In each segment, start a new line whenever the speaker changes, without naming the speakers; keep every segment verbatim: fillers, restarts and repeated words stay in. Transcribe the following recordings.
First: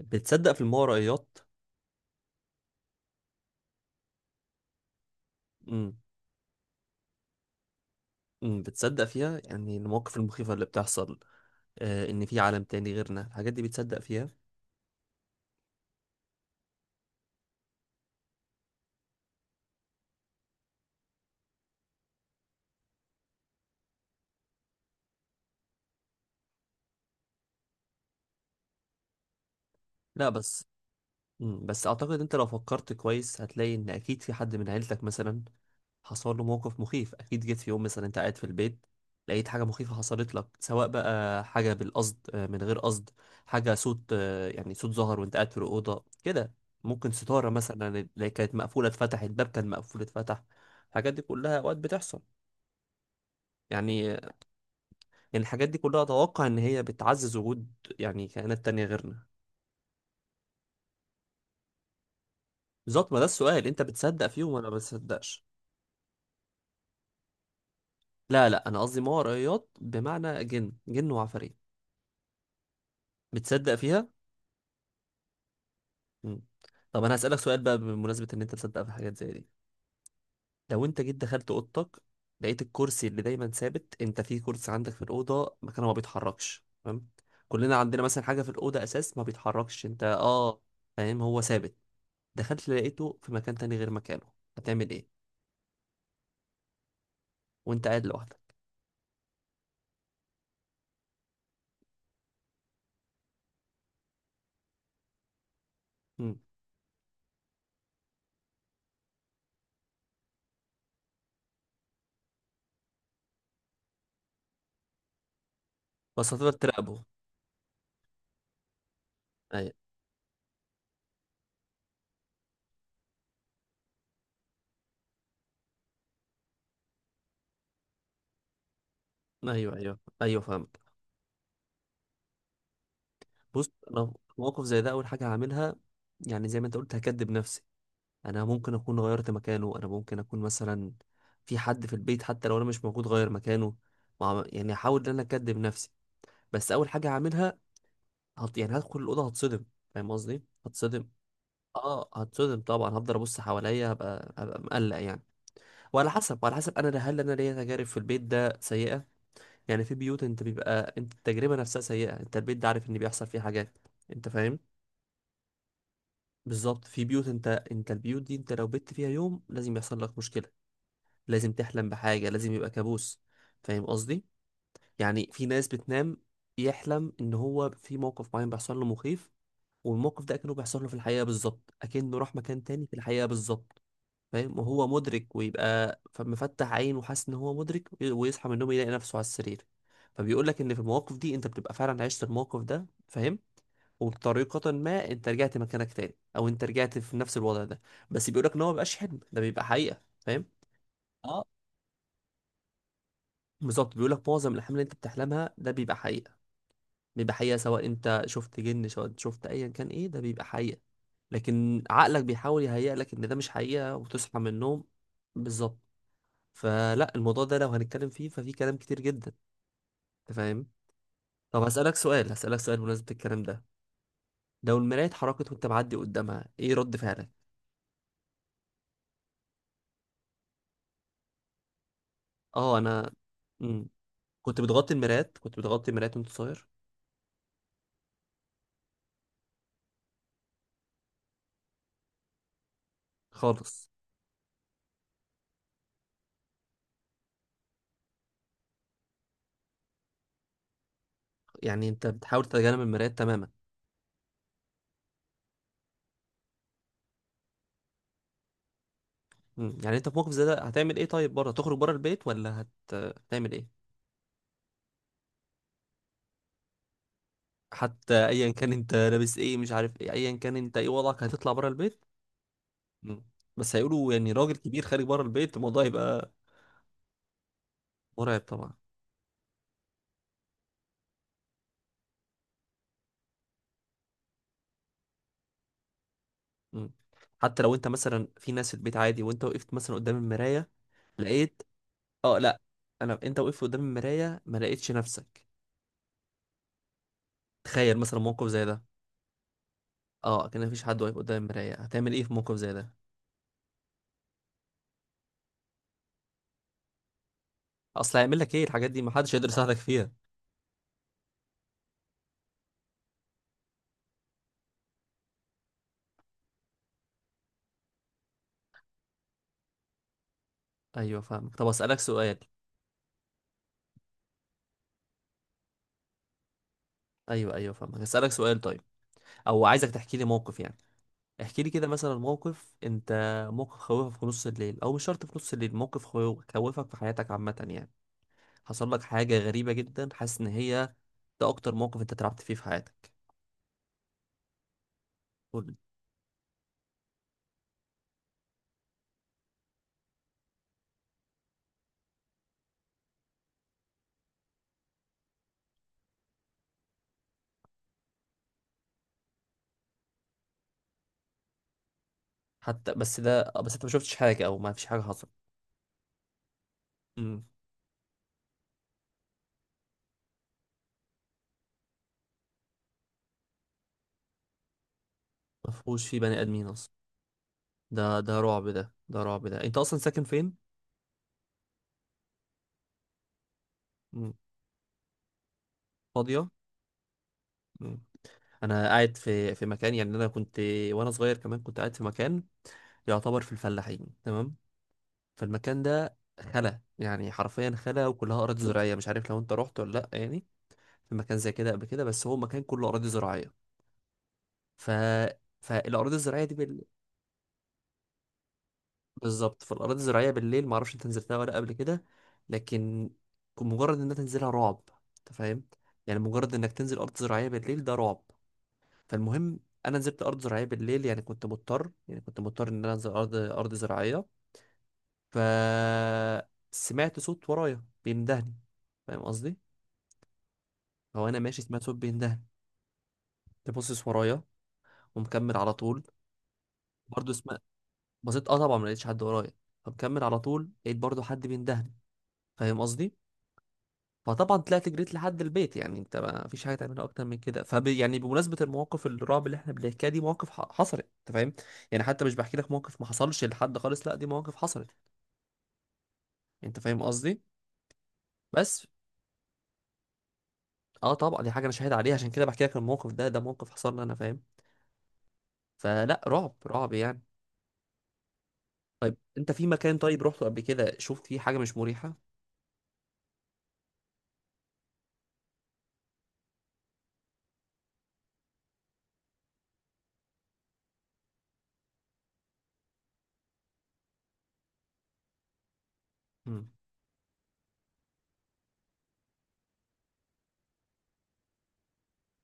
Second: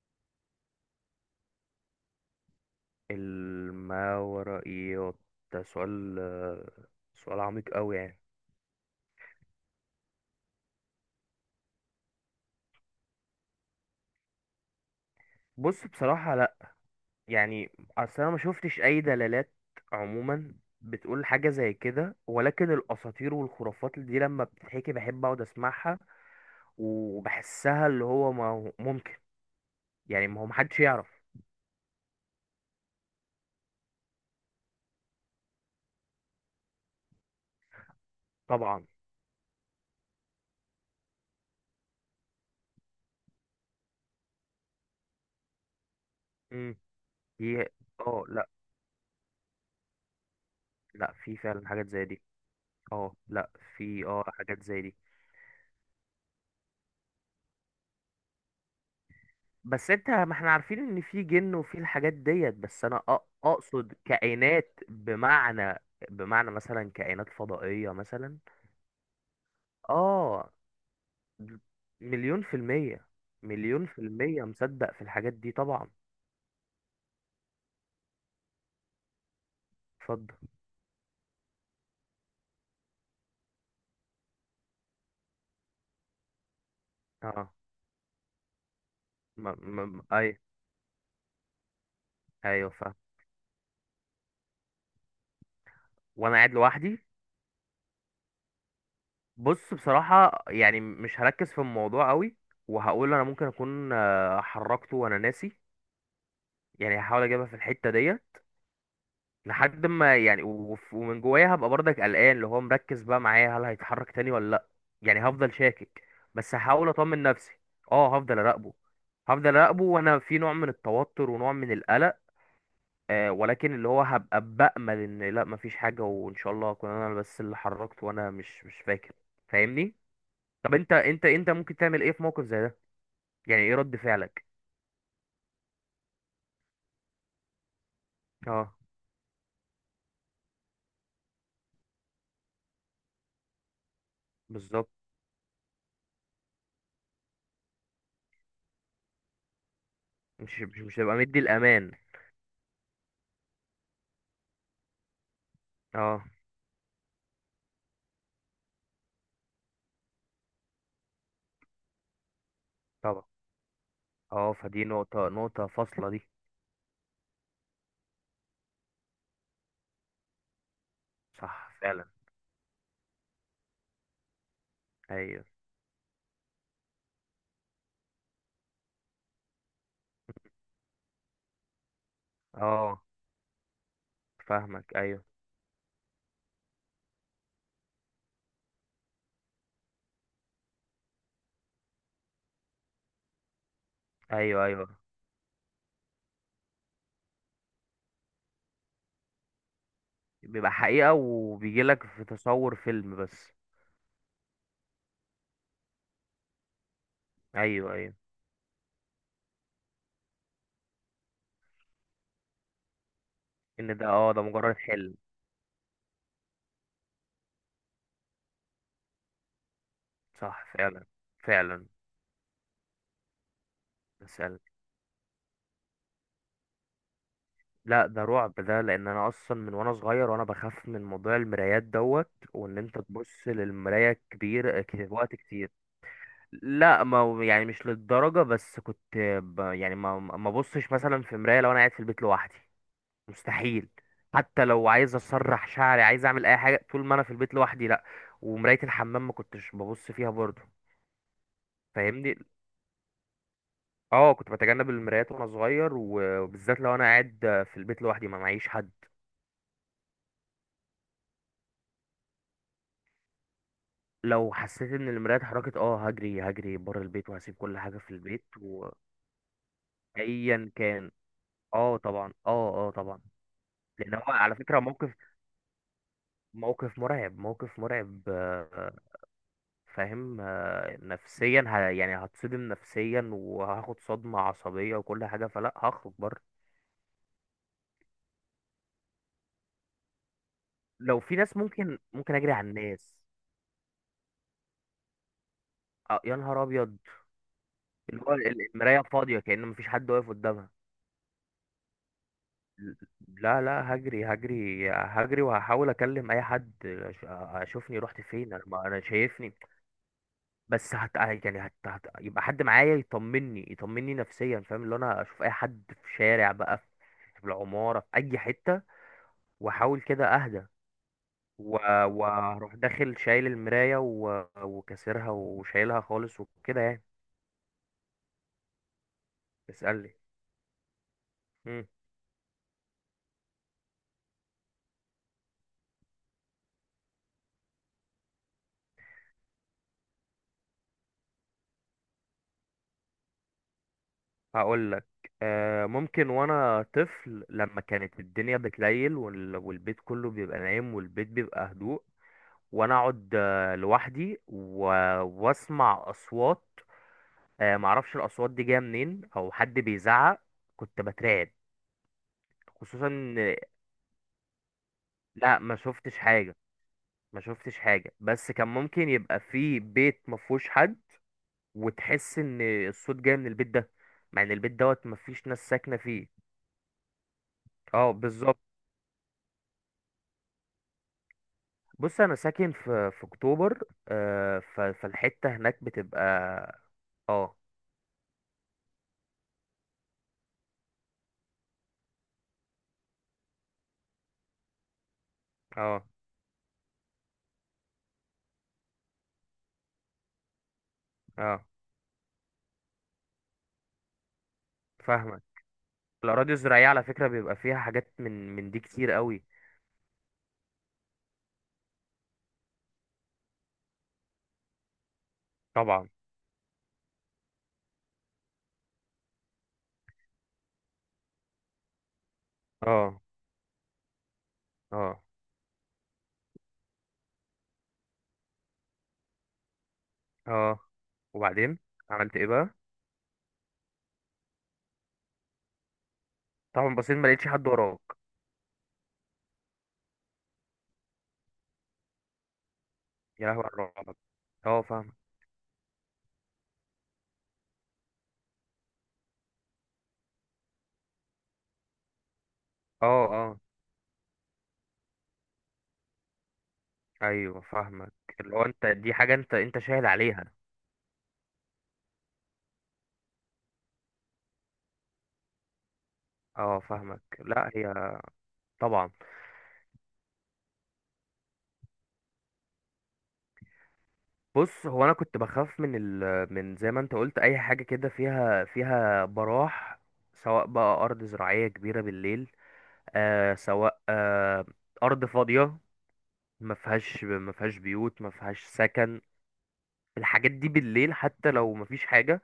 بتصدق في الماورائيات؟
الماورائيات، ده
امم
سؤال آه، سؤال عميق قوي، يعني.
امم بتصدق فيها، يعني المواقف المخيفة اللي بتحصل، آه ان في عالم تاني غيرنا الحاجات دي بتصدق فيها؟
بص، بصراحة لا، يعني اصل انا ما شفتش اي دلالات عموما بتقول حاجة زي كده، ولكن الاساطير والخرافات دي لما بتتحكي بحب اقعد اسمعها وبحسها، اللي هو ما هو ممكن،
لا
يعني ما هو
بس،
محدش يعرف.
امم بس اعتقد انت لو فكرت كويس هتلاقي ان اكيد في حد من عيلتك مثلا حصل له موقف مخيف. اكيد جيت في يوم مثلا انت قاعد في البيت
طبعا.
لقيت حاجة مخيفة حصلت لك، سواء بقى حاجة بالقصد، آه، من غير قصد. حاجة صوت، آه، يعني صوت ظهر وانت قاعد في الأوضة كده.
امم
ممكن ستارة
هي.
مثلا
اه،
اللي
لا،
كانت مقفولة اتفتحت، باب كان مقفول اتفتح.
لا،
الحاجات دي
في
كلها
فعلا
أوقات
حاجات زي
بتحصل.
دي. اه، لا، في
يعني
اه حاجات زي دي.
يعني الحاجات دي كلها اتوقع ان هي بتعزز وجود يعني كائنات تانية غيرنا.
بس انت، ما احنا عارفين ان في جن وفي الحاجات ديت، بس انا
بالظبط، ما
أ-
ده السؤال، انت
اقصد
بتصدق فيهم ولا ما
كائنات
بتصدقش؟
بمعنى، بمعنى مثلا كائنات فضائية مثلا.
لا لا، انا قصدي ماورائيات، بمعنى
اه،
جن جن وعفاريت.
مليون في المية،
بتصدق
مليون في
فيها؟
المية مصدق في الحاجات دي طبعا.
مم. طب انا هسألك سؤال بقى بمناسبة ان انت تصدق في حاجات زي دي.
اتفضل.
لو انت جيت دخلت اوضتك، لقيت الكرسي اللي دايما ثابت، انت في كرسي عندك في الاوضة مكانه ما بيتحركش، تمام؟
اه،
كلنا عندنا مثلا حاجة في الاوضة اساس ما
ما ما
بيتحركش، انت
ما- اي،
اه فاهم، هو ثابت. دخلت
ايوه، فاهم.
لقيته في مكان تاني غير مكانه، هتعمل ايه
وانا قاعد لوحدي؟
وانت قاعد لوحدك؟
بص، بصراحة يعني مش هركز في الموضوع قوي، وهقول انا ممكن اكون آه، حركته وانا ناسي.
مم.
يعني هحاول اجيبها في الحتة ديت، لحد ما يعني وف- ومن جوايا هبقى برضك قلقان، اللي هو مركز بقى معايا هل هيتحرك تاني ولا لا. يعني هفضل شاكك،
بس هتقدر
بس هحاول
تراقبه؟
اطمن نفسي. اه، هفضل اراقبه، هفضل
ايوه،
اراقبه وانا في نوع من التوتر ونوع من القلق، آه، ولكن اللي هو هبقى بأمل ان لا مفيش حاجة وان شاء الله اكون انا بس اللي حركت وانا مش مش فاكر.
ايوه،
فاهمني؟
ايوه، ايوه،
طب
فاهمك.
انت انت انت ممكن تعمل ايه في موقف زي ده؟ يعني
بص
ايه رد
انا في
فعلك؟
موقف زي ده، اول حاجه هعملها يعني زي ما انت قلت، هكدب نفسي. انا ممكن
اه،
اكون غيرت مكانه، انا ممكن اكون مثلا في حد في البيت حتى لو انا مش موجود غير مكانه. مع... يعني
بالظبط.
هحاول ان انا اكدب نفسي. بس اول حاجه هعملها، هت... يعني هدخل الاوضه، هتصدم. فاهم قصدي؟
مش مش مش
هتصدم.
هبقى مدي الامان.
اه هتصدم طبعا، هفضل ابص حواليا، هبقى هبقى مقلق يعني. وعلى
اه،
حسب وعلى حسب انا، هل انا ليا تجارب في البيت ده سيئه؟ يعني في بيوت انت بيبقى انت التجربه نفسها سيئه، انت البيت ده عارف ان
طبعا،
بيحصل فيه حاجات، انت
اه،
فاهم؟
فدي نقطة نقطة فاصلة دي.
بالظبط. في بيوت، انت انت البيوت دي انت لو بت فيها يوم لازم يحصل لك مشكله، لازم
صح،
تحلم
فعلا.
بحاجه، لازم يبقى كابوس. فاهم قصدي؟ يعني
ايوه،
في ناس بتنام يحلم ان هو في موقف معين بيحصل له مخيف، والموقف ده اكنه بيحصل له في الحقيقه بالظبط، اكنه راح مكان تاني في
اه،
الحقيقه بالظبط. فاهم؟ وهو
فاهمك. ايوه،
مدرك ويبقى فمفتح عين وحاسس ان هو مدرك، ويصحى من النوم يلاقي نفسه على السرير. فبيقول لك ان في المواقف دي انت بتبقى فعلا عشت الموقف ده. فاهم؟
ايوه،
وبطريقة
ايوه،
ما انت رجعت مكانك تاني او انت رجعت في نفس الوضع ده. بس بيقول لك ان هو مبيبقاش حلم، ده بيبقى حقيقة. فاهم؟
بيبقى حقيقة،
اه
وبيجيلك في تصور فيلم بس.
بالظبط، بيقول لك معظم الاحلام اللي انت بتحلمها ده بيبقى حقيقة، بيبقى حقيقة سواء
ايوه، ايوه،
انت شفت جن، سواء انت شفت ايا كان، ايه ده بيبقى حقيقة. لكن عقلك بيحاول يهيئ لك ان ده مش
ان
حقيقة
ده اه
وتصحى
ده
من
مجرد
النوم.
حلم.
بالظبط. فلا الموضوع ده لو هنتكلم فيه ففي كلام كتير جدا. انت
صح،
فاهم؟
فعلا،
طب
فعلا.
هسألك سؤال هسألك سؤال بمناسبة الكلام ده.
مثلا،
لو المراية اتحركت وانت معدي قدامها، ايه رد فعلك؟
لا ده رعب ده، لان انا اصلا من وانا صغير وانا بخاف من موضوع المرايات دوت،
اه
وان انت
انا
تبص
مم.
للمراية
كنت
كبير
بتغطي
ك- وقت
المرايات كنت
كتير.
بتغطي المرايات وانت صغير؟
لا، ما هو يعني مش للدرجة، بس كنت ب... يعني ما ما بصش مثلا في مراية لو انا قاعد في البيت لوحدي.
خالص.
مستحيل. حتى لو عايز اسرح شعري، عايز اعمل اي حاجه طول ما انا في البيت لوحدي، لا. ومرايه الحمام ما كنتش ببص فيها برضه.
يعني انت
فاهمني؟
بتحاول تتجنب المرايات تماما؟
اه، كنت بتجنب المرايات وانا صغير، و- وبالذات لو انا قاعد في البيت لوحدي، ما معيش حد.
مم. يعني انت في موقف زي ده هتعمل ايه؟ طيب بره، تخرج بره البيت ولا هت... هتعمل ايه؟
لو حسيت ان المرايه اتحركت، اه، هجري هجري بره البيت، وهسيب كل حاجه في
حتى
البيت،
ايا كان انت لابس ايه مش عارف ايه، ايا كان
وايا
انت ايه
كان.
وضعك، هتطلع بره
اه،
البيت؟
طبعا، اه، اه، طبعا.
مم. بس هيقولوا
لان هو
يعني راجل
على فكره
كبير خارج
موقف
بره البيت، الموضوع يبقى
موقف مرعب، موقف مرعب
مرعب طبعا.
آه، فاهم آه، نفسيا ه... يعني هتصدم نفسيا، وهاخد صدمة عصبية وكل حاجة، فلا هخرج بره.
مم. حتى لو انت مثلا في ناس في البيت عادي، وانت وقفت مثلا قدام المرايه
لو في ناس
لقيت...
ممكن ممكن
اه
اجري
لا
على الناس.
انا، انت وقفت قدام المرايه ما لقيتش نفسك.
آه، يا نهار ابيض!
تخيل مثلا
اللي هو
موقف زي
ال-
ده،
المراية فاضية، كأن مفيش حد واقف
اه كان
قدامها.
مفيش حد واقف قدام المرايه، هتعمل ايه في موقف زي ده؟
لا، لا، هجري هجري هجري، وهحاول اكلم اي حد أش- اشوفني
اصل
رحت
هيعمل
فين،
لك
انا
ايه
ما
الحاجات
انا
دي، ما حدش يقدر
شايفني.
يساعدك فيها.
بس هت يعني هت... هت... يبقى حد معايا يطمني، يطمني نفسيا، فاهم؟ اللي انا اشوف اي حد في شارع بقى، في العمارة، في اي حتة، واحاول كده اهدى،
ايوه فاهمك، طب
و-
اسالك سؤال،
واروح داخل شايل المراية، و- وكسرها وشايلها خالص وكده، يعني.
ايوه ايوه فاهمك، اسالك سؤال طيب، او عايزك
اسألني.
تحكي لي موقف يعني. احكي لي
مم.
كده مثلا موقف انت... موقف خوفك في نص الليل، او مش شرط في نص الليل، موقف خوفك خوفك في حياتك عامه يعني. حصل لك حاجه غريبه جدا حاسس ان هي... ده اكتر موقف انت اترعبت فيه في حياتك؟
هقول لك.
قول لي.
آه ممكن وانا طفل لما كانت الدنيا بتليل، وال- والبيت كله بيبقى نايم، والبيت بيبقى هدوء، وانا اقعد آه، لوحدي، و- واسمع اصوات آه معرفش الاصوات دي جايه منين، او حد بيزعق، كنت بترعب.
حتى
خصوصا
بس ده،
إن-
بس انت ما شفتش حاجه او ما فيش حاجه حصلت؟
لا، ما شفتش حاجه. ما
امم
شفتش حاجه، بس كان ممكن يبقى في بيت ما فيهوش حد، وتحس ان الصوت جاي من البيت ده، مع ان البيت دوت مفيش ناس
ما
ساكنه
فيهوش فيه
فيه.
بني ادمين اصلا،
اه،
ده ده
بالظبط.
رعب ده، ده رعب ده، انت اصلا ساكن فين؟
بص، انا ساكن في في اكتوبر.
امم
آه ف- فالحته هناك بتبقى.
فاضيه.
اه،
امم انا قاعد في في مكان يعني انا كنت، وانا صغير كمان كنت قاعد في مكان يعتبر في الفلاحين، تمام؟ فالمكان
اه،
ده خلا، يعني حرفيا خلا، وكلها اراضي زراعيه. مش عارف لو انت رحت ولا لا يعني، في مكان زي
اه،
كده قبل كده. بس هو مكان كله اراضي زراعيه. ف
فاهمك.
فالاراضي الزراعيه
الاراضي
دي
الزراعيه على فكره بيبقى فيها حاجات من من دي كتير قوي.
بالظبط، فالأراضي الزراعية بالليل معرفش انت نزلتها ولا قبل كده، لكن مجرد انك تنزلها رعب. انت فاهم؟
طبعا.
يعني مجرد انك تنزل أرض زراعية بالليل ده رعب. فالمهم، أنا نزلت أرض زراعية بالليل، يعني كنت مضطر يعني كنت مضطر إن أنا أنزل
اه،
أرض أرض زراعية.
اه،
فسمعت صوت ورايا بيندهني. فاهم قصدي؟
اه.
هو أنا ماشي
وبعدين
سمعت صوت
عملت
بيندهني.
ايه بقى؟
تبصص ورايا، ومكمل على طول.
طبعا بصيت ما
برضه
لقيتش
سمعت.
حد وراك.
بصيت، اه طبعا ما لقيتش حد ورايا، فمكمل على طول لقيت برضه حد بيندهني. فاهم قصدي؟
يا لهوي على الرعب!
فطبعا
اه،
طلعت جريت
فاهمك.
لحد البيت، يعني انت ما فيش حاجه تعملها اكتر من كده. فب يعني بمناسبه المواقف الرعب اللي احنا بنحكيها، دي مواقف ح- حصلت. انت فاهم؟ يعني حتى مش بحكي لك موقف ما
اه،
حصلش
اه،
لحد خالص، لا دي مواقف حصلت. انت فاهم قصدي؟
ايوه، فاهمك. اللي هو
بس.
انت، دي حاجه انت انت شاهد عليها.
اه طبعا دي حاجه انا شاهد عليها عشان كده بحكي لك الموقف ده، ده موقف حصل لي انا. فاهم؟ فلا، رعب،
اه،
رعب يعني.
فاهمك. لا، هي طبعا.
طيب انت في مكان طيب رحته قبل كده شفت فيه حاجه مش مريحه؟
بص، هو انا كنت بخاف من ال... من زي ما انت قلت، اي حاجه كده فيها، فيها براح. سواء بقى ارض زراعيه كبيره بالليل، آه سواء آه ارض فاضيه،
امم
ما فيهاش ما فيهاش بيوت، ما فيهاش سكن. الحاجات دي بالليل حتى لو ما فيش حاجه،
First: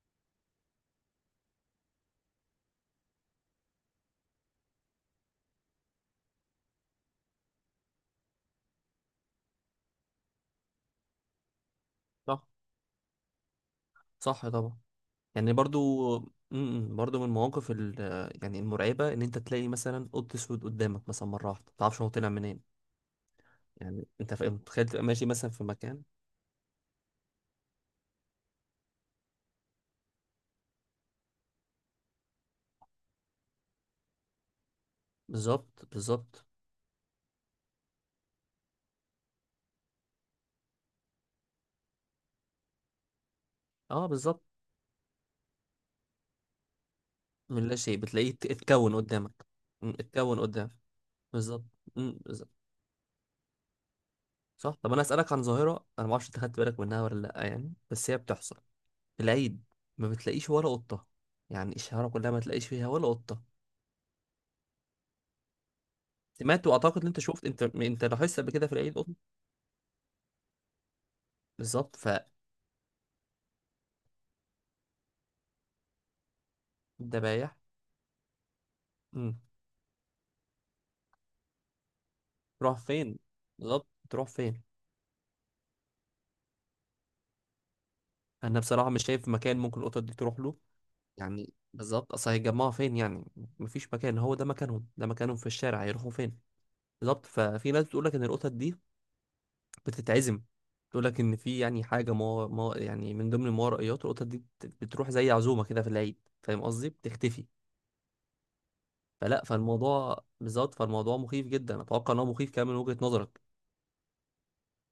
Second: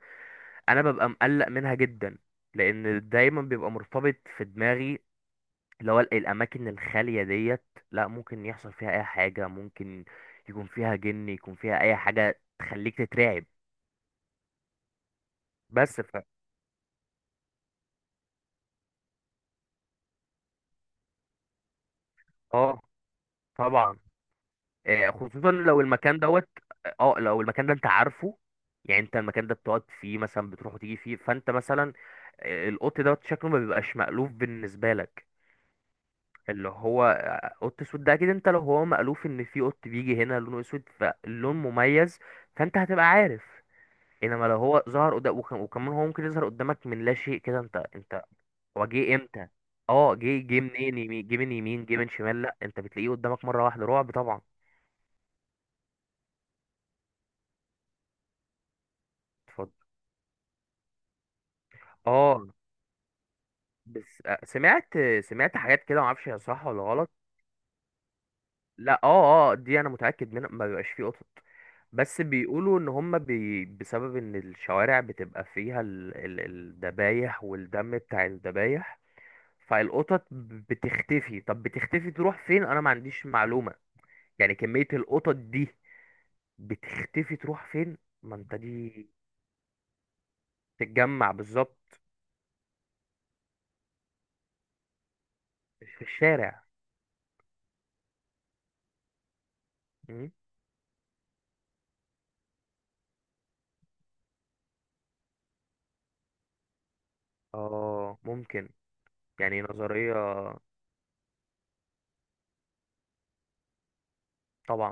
انا ببقى مقلق منها جدا، لان دايما بيبقى مرتبط في دماغي اللي هو ال- الأماكن الخالية ديت، لا، ممكن يحصل فيها أي حاجة، ممكن يكون فيها جن، يكون فيها أي حاجة
صح،
تخليك تترعب.
صح طبعا. يعني
بس ف
برضو م- م- برضو من المواقف ال- يعني المرعبة إن أنت تلاقي مثلا قط أسود قدامك مثلا مرة واحدة ما تعرفش هو طلع منين.
اه، طبعا.
يعني أنت فاهم، متخيل تبقى
آه،
ماشي مثلا
خصوصا
في
لو
مكان.
المكان دوت، اه، لو المكان ده انت عارفه، يعني انت المكان ده بتقعد فيه مثلا، بتروح وتيجي فيه، فانت مثلا آه، القط دوت شكله ما بيبقاش مألوف بالنسبة لك.
بالظبط، بالظبط.
اللي هو آه، قط اسود ده، اكيد انت لو هو مألوف ان في قط بيجي هنا لونه اسود فاللون مميز، فانت هتبقى عارف.
أه بالظبط.
انما لو هو ظهر قدام، وكم- وكمان هو ممكن يظهر قدامك من لا شيء كده،
من لا
انت
شيء
انت.
بتلاقيه ات-
هو
اتكون
جه
قدامك.
امتى؟
م،
اه،
اتكون
جه جه
قدامك.
منين؟ يمين؟ جه من
بالظبط.
يمين؟ جه من
م،
شمال؟
بالظبط.
لا، انت بتلاقيه قدامك مره واحده، رعب طبعا.
صح. طب أنا أسألك عن ظاهرة، أنا معرفش أنت خدت بالك منها ولا لأ يعني، بس هي بتحصل في العيد،
اتفضل.
ما بتلاقيش ولا قطة، يعني الشوارع كلها ما
اه،
تلاقيش فيها ولا قطة.
بس، آه، سمعت، سمعت حاجات كده معرفش هي صح
سمعت
ولا
واعتقد ان
غلط.
انت شفت انت انت لاحظت قبل كده في العيد
لا،
قطه.
اه، اه، دي انا متاكد منها، ما بيبقاش فيه قطط.
بالظبط.
بس بيقولوا ان هم بي بسبب ان الشوارع بتبقى فيها ال- ال- الذبايح
الدبايح.
والدم بتاع الذبايح،
امم
فالقطط بتختفي. طب بتختفي تروح فين؟
تروح
انا ما
فين،
عنديش معلومة.
بالظبط تروح
يعني
فين.
كمية القطط دي بتختفي تروح فين؟ ما انت
انا بصراحه مش
دي
شايف مكان ممكن القطط دي تروح له،
تتجمع
يعني
بالظبط.
بالظبط اصل هيتجمعوا فين يعني، مفيش مكان، هو ده مكانهم، ده مكانهم في الشارع،
مش في
هيروحوا فين؟
الشارع.
بالظبط. ففي ناس بتقول لك ان القطط دي
مم.
بتتعزم. تقول لك ان في يعني حاجه ما, ما يعني من ضمن الماورائيات، القطط دي بت- بتروح زي عزومه كده في العيد. فاهم قصدي؟ بتختفي.
اه، ممكن.
فلا
يعني نظرية.
فالموضوع بالظبط، فالموضوع مخيف جدا. اتوقع ان هو مخيف كمان من وجهه نظرك.
طبعا.